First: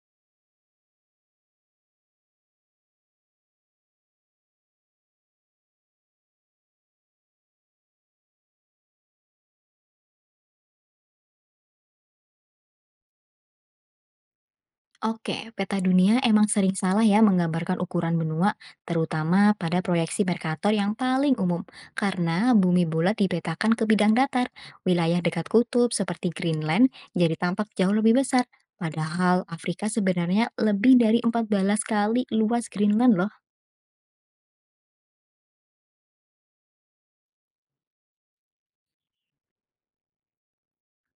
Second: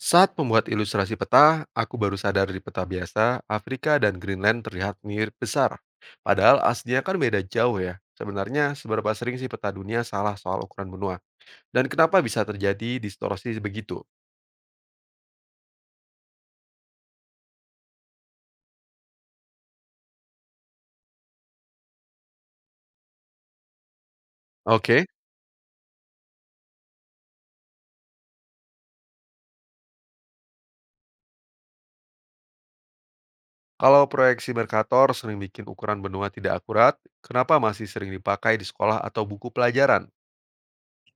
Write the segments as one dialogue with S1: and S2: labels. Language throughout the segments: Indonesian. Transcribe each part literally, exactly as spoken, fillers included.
S1: Saat membuat ilustrasi peta, aku baru sadar di peta biasa, Afrika dan Greenland terlihat mirip besar. Padahal aslinya kan beda jauh ya. Sebenarnya seberapa sering sih peta dunia salah soal ukuran benua? Dan kenapa bisa terjadi distorsi begitu?
S2: Oke, peta dunia emang sering salah ya menggambarkan ukuran benua, terutama pada proyeksi Mercator yang paling umum. Karena bumi bulat dipetakan ke bidang datar,
S1: Oke,
S2: wilayah dekat kutub seperti Greenland jadi tampak jauh lebih besar. Padahal Afrika sebenarnya lebih dari empat belas kali luas Greenland loh.
S1: kalau proyeksi Mercator sering bikin ukuran benua tidak akurat, kenapa masih sering dipakai di sekolah atau buku pelajaran?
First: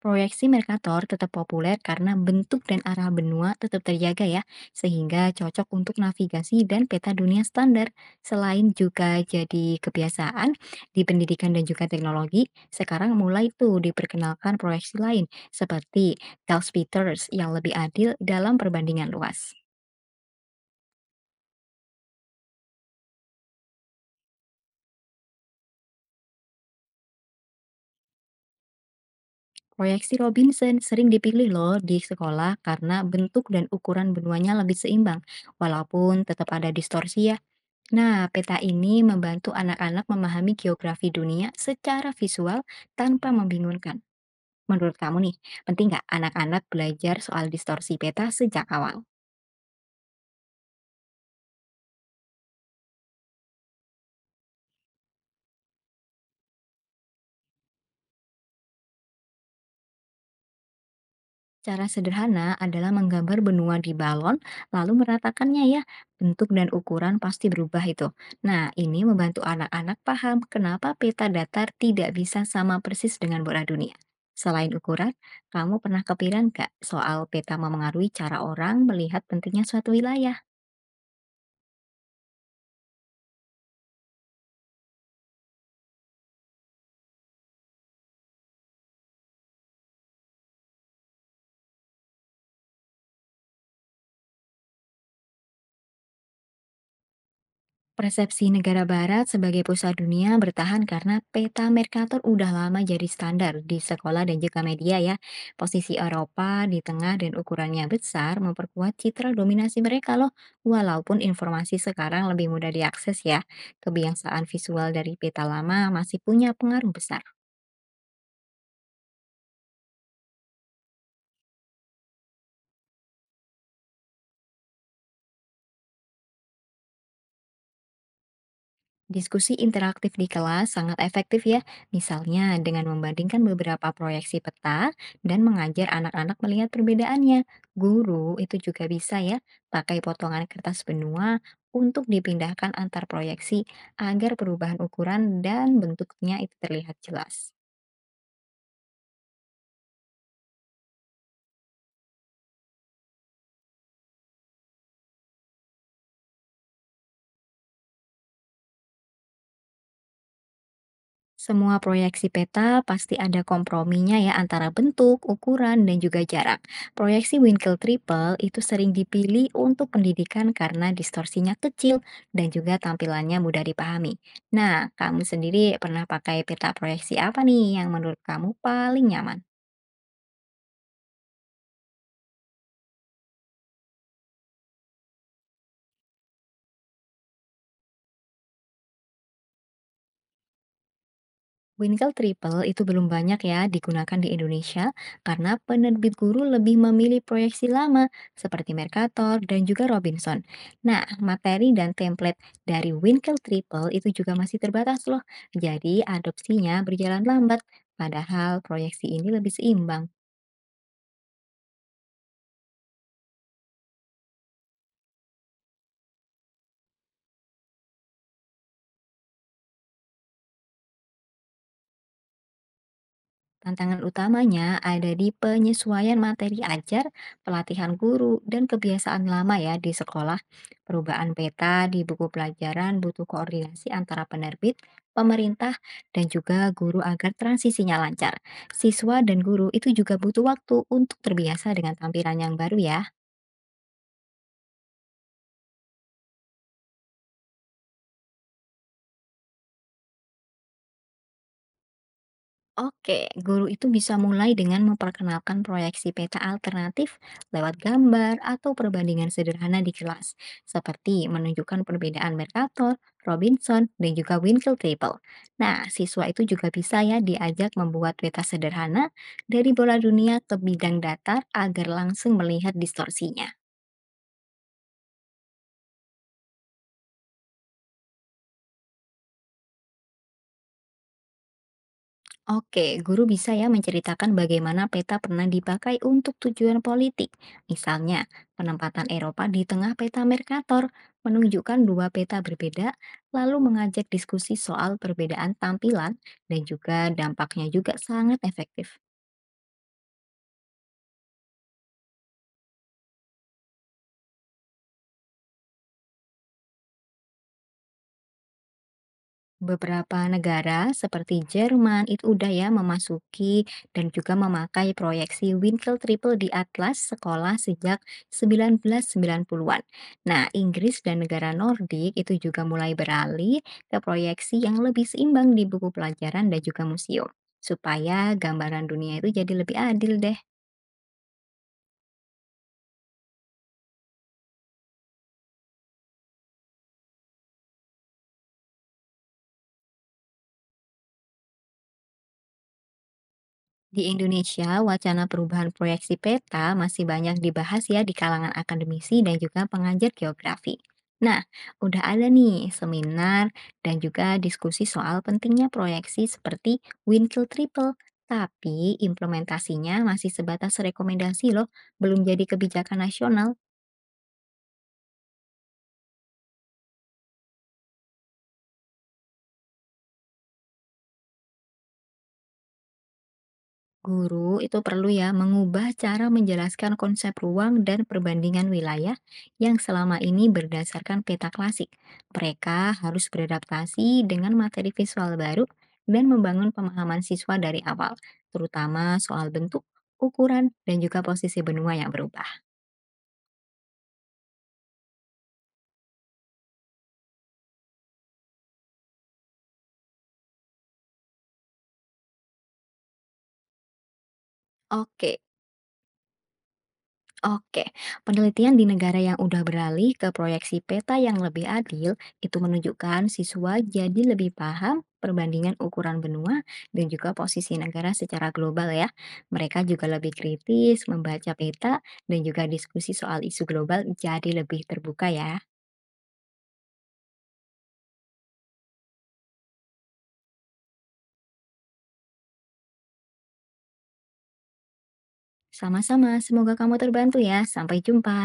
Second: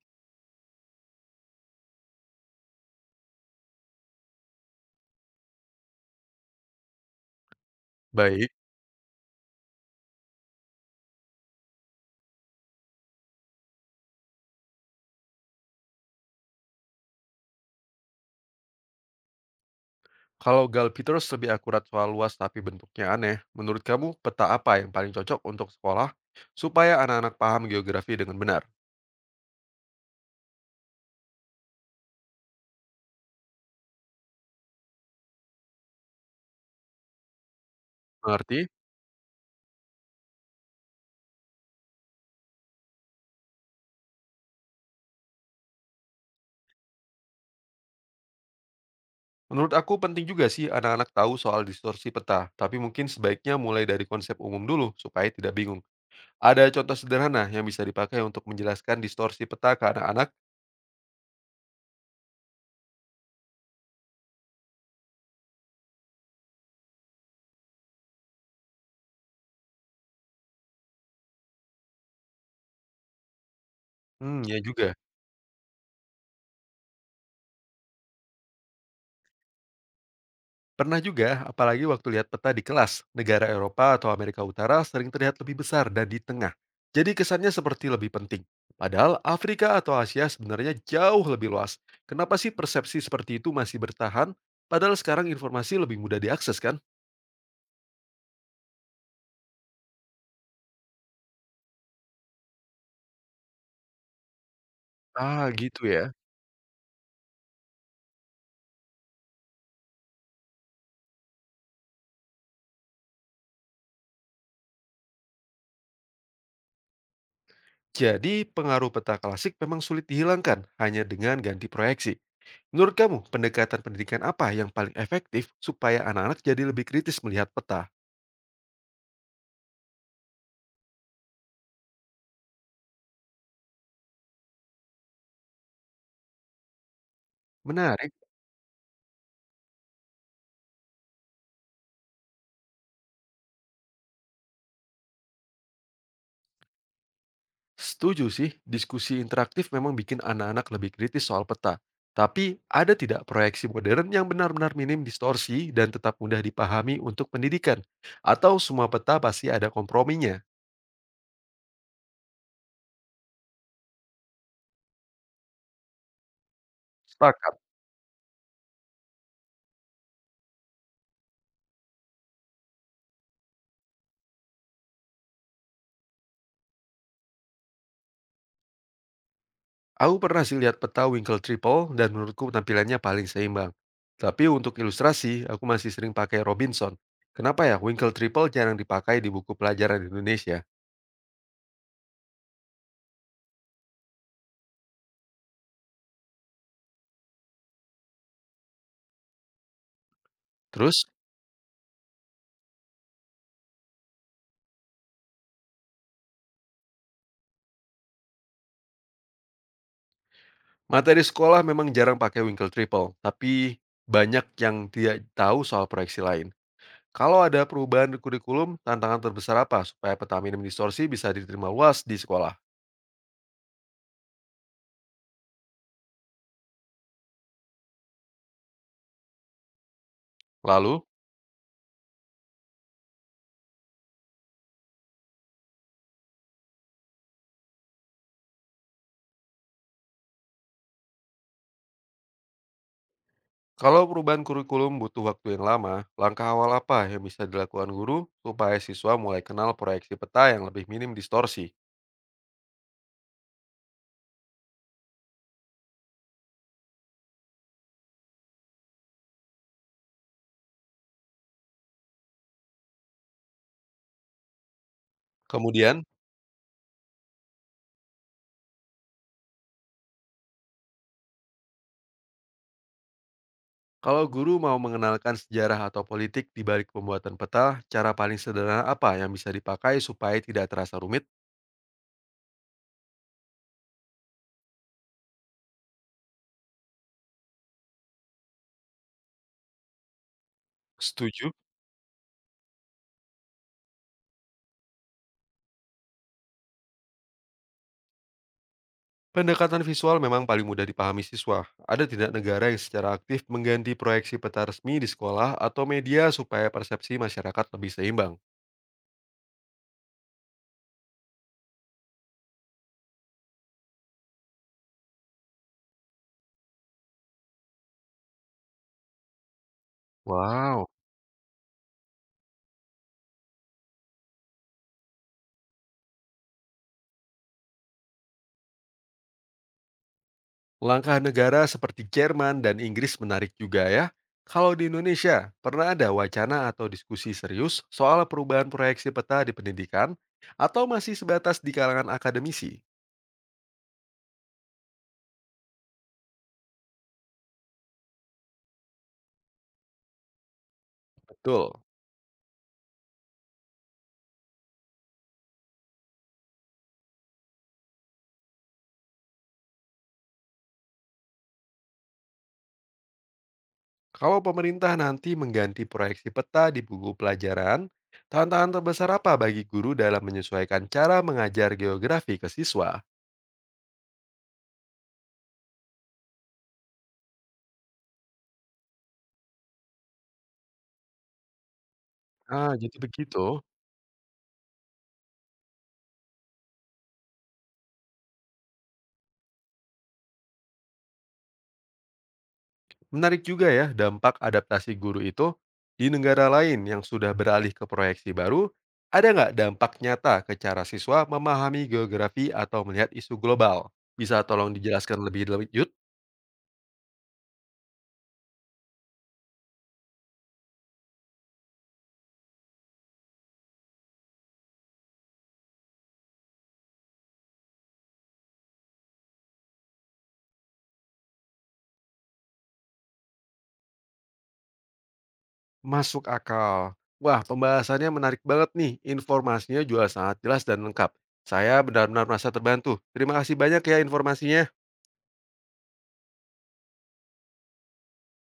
S2: Proyeksi Mercator tetap populer karena bentuk dan arah benua tetap terjaga ya, sehingga cocok untuk navigasi dan peta dunia standar.
S1: Baik,
S2: Selain juga jadi kebiasaan di pendidikan dan juga teknologi, sekarang mulai tuh diperkenalkan proyeksi lain seperti Tailspiters yang lebih adil dalam perbandingan luas.
S1: kalau Galapagos lebih akurat soal luas tapi bentuknya aneh, menurut kamu peta apa yang paling cocok untuk sekolah supaya anak-anak paham geografi dengan benar?
S2: Proyeksi Robinson sering dipilih loh di sekolah karena bentuk dan ukuran benuanya lebih seimbang, walaupun tetap ada distorsi ya. Nah, peta
S1: Mengerti?
S2: ini membantu anak-anak memahami geografi dunia secara visual tanpa membingungkan. Menurut kamu nih, penting nggak anak-anak belajar soal distorsi peta sejak awal?
S1: Menurut aku penting juga sih anak-anak tahu soal distorsi peta, tapi mungkin sebaiknya mulai dari konsep umum dulu supaya tidak bingung. Ada contoh sederhana yang bisa dipakai untuk menjelaskan distorsi peta ke anak-anak?
S2: Cara sederhana adalah menggambar benua di balon, lalu meratakannya ya. Bentuk dan ukuran pasti berubah itu. Nah, ini membantu anak-anak paham kenapa peta datar tidak bisa sama persis dengan bola dunia.
S1: Hmm, ya
S2: Selain
S1: juga.
S2: ukuran, kamu pernah kepikiran nggak soal peta memengaruhi cara orang melihat pentingnya suatu wilayah?
S1: Pernah juga, apalagi waktu lihat peta di kelas, negara Eropa atau Amerika Utara sering terlihat lebih besar dan di tengah. Jadi kesannya seperti lebih penting. Padahal Afrika atau Asia sebenarnya jauh lebih luas. Kenapa sih persepsi seperti itu masih bertahan? Padahal sekarang informasi lebih mudah diakses kan?
S2: Persepsi negara barat sebagai pusat dunia bertahan karena peta Mercator udah lama jadi standar di sekolah dan juga media ya.
S1: Ah, gitu
S2: Posisi
S1: ya.
S2: Eropa di tengah dan ukurannya besar memperkuat citra dominasi mereka loh. Walaupun informasi sekarang lebih mudah diakses ya. Kebiasaan visual dari peta lama masih punya pengaruh besar.
S1: Jadi pengaruh peta klasik memang sulit dihilangkan hanya dengan ganti proyeksi. Menurut kamu, pendekatan pendidikan apa yang paling efektif supaya anak-anak jadi lebih kritis melihat peta?
S2: Diskusi interaktif di kelas sangat efektif ya, misalnya dengan membandingkan beberapa proyeksi peta dan mengajar anak-anak melihat perbedaannya.
S1: Menarik.
S2: Guru itu juga bisa ya, pakai potongan kertas benua untuk dipindahkan antar proyeksi agar perubahan ukuran dan bentuknya itu terlihat jelas.
S1: Setuju sih, diskusi interaktif memang bikin anak-anak lebih kritis soal peta. Tapi ada tidak proyeksi modern yang benar-benar minim distorsi dan tetap mudah dipahami untuk pendidikan? Atau semua peta pasti ada komprominya?
S2: Semua proyeksi peta pasti ada komprominya ya antara bentuk, ukuran, dan juga jarak. Proyeksi
S1: Sepakat.
S2: Winkel Triple itu sering dipilih untuk pendidikan karena distorsinya kecil dan juga tampilannya mudah dipahami. Nah, kamu sendiri pernah pakai peta proyeksi apa nih yang menurut kamu paling nyaman?
S1: Aku pernah sih lihat peta Winkle Triple dan menurutku tampilannya paling seimbang. Tapi untuk ilustrasi, aku masih sering pakai Robinson. Kenapa ya Winkle Triple jarang dipakai di buku pelajaran Indonesia?
S2: Winkel Triple itu belum banyak ya digunakan di Indonesia karena penerbit guru lebih memilih proyeksi lama seperti Mercator dan juga Robinson.
S1: Terus,
S2: Nah, materi dan template dari Winkel Triple itu juga masih terbatas loh. Jadi adopsinya berjalan lambat, padahal proyeksi ini lebih seimbang.
S1: materi sekolah memang jarang pakai Winkle Triple, tapi banyak yang tidak tahu soal proyeksi lain. Kalau ada perubahan di kurikulum, tantangan terbesar apa supaya peta minim distorsi bisa diterima luas di sekolah?
S2: Tantangan utamanya ada di penyesuaian materi ajar, pelatihan guru, dan kebiasaan lama ya di sekolah.
S1: Lalu,
S2: Perubahan peta di buku pelajaran butuh koordinasi antara penerbit, pemerintah, dan juga guru agar transisinya lancar. Siswa dan guru itu juga butuh waktu untuk terbiasa dengan tampilan yang baru ya.
S1: kalau perubahan kurikulum butuh waktu yang lama, langkah awal apa yang bisa dilakukan guru supaya siswa mulai kenal proyeksi peta yang lebih minim distorsi?
S2: Oke, guru itu bisa mulai dengan memperkenalkan proyeksi peta alternatif lewat gambar atau perbandingan sederhana di kelas, seperti menunjukkan perbedaan Mercator, Robinson, dan juga Winkel Table. Nah,
S1: Kemudian,
S2: siswa itu juga bisa ya diajak membuat peta sederhana dari bola dunia ke bidang datar agar langsung melihat distorsinya.
S1: kalau guru mau mengenalkan sejarah atau politik di balik pembuatan peta, cara paling sederhana apa yang bisa dipakai supaya tidak terasa rumit?
S2: Oke, guru bisa ya menceritakan bagaimana peta pernah dipakai untuk tujuan politik. Misalnya, penempatan Eropa di tengah peta Mercator
S1: Setuju?
S2: menunjukkan dua peta berbeda, lalu mengajak diskusi soal perbedaan tampilan dan juga dampaknya juga sangat efektif.
S1: Pendekatan visual memang paling mudah dipahami siswa. Ada tidak negara yang secara aktif mengganti proyeksi peta resmi di sekolah atau media supaya persepsi masyarakat lebih seimbang?
S2: Beberapa negara seperti Jerman itu udah ya memasuki dan juga memakai proyeksi Winkel Triple di atlas sekolah sejak sembilan belas sembilan puluhan-an. Nah,
S1: Wow,
S2: Inggris dan negara Nordik itu juga mulai beralih ke proyeksi yang lebih seimbang di buku pelajaran dan juga museum. Supaya gambaran dunia itu jadi lebih adil deh.
S1: langkah negara seperti Jerman dan Inggris menarik juga ya. Kalau di Indonesia, pernah ada wacana atau diskusi serius soal perubahan proyeksi peta di pendidikan atau masih sebatas di kalangan akademisi?
S2: Di Indonesia, wacana perubahan proyeksi peta masih banyak dibahas ya di kalangan akademisi dan juga pengajar geografi. Nah,
S1: Betul.
S2: udah ada nih seminar dan juga diskusi soal pentingnya proyeksi seperti Winkel Triple, tapi implementasinya masih sebatas rekomendasi loh, belum jadi kebijakan nasional.
S1: Kalau pemerintah nanti mengganti proyeksi peta di buku pelajaran, tantangan terbesar apa bagi guru dalam menyesuaikan cara mengajar geografi ke siswa?
S2: Guru itu perlu ya mengubah cara menjelaskan konsep ruang dan perbandingan wilayah yang selama ini berdasarkan peta klasik.
S1: Ah,
S2: Mereka
S1: jadi
S2: harus
S1: begitu.
S2: beradaptasi dengan materi visual baru dan membangun pemahaman siswa dari awal, terutama soal bentuk, ukuran, dan juga posisi benua yang berubah.
S1: Menarik juga ya dampak adaptasi guru itu di negara lain yang sudah beralih ke proyeksi baru. Ada nggak dampak nyata ke cara siswa memahami geografi atau melihat isu global? Bisa tolong dijelaskan
S2: Oke,
S1: lebih lanjut?
S2: Oke, penelitian di negara yang udah beralih ke proyeksi peta yang lebih adil itu menunjukkan siswa jadi lebih paham perbandingan ukuran benua dan juga posisi negara secara global ya. Mereka juga lebih kritis membaca peta dan juga diskusi soal isu global jadi lebih terbuka ya.
S1: Masuk akal. Wah, pembahasannya menarik banget nih. Informasinya juga sangat jelas dan lengkap. Saya benar-benar merasa terbantu. Terima kasih banyak ya informasinya.
S2: Sama-sama, semoga kamu terbantu ya. Sampai jumpa.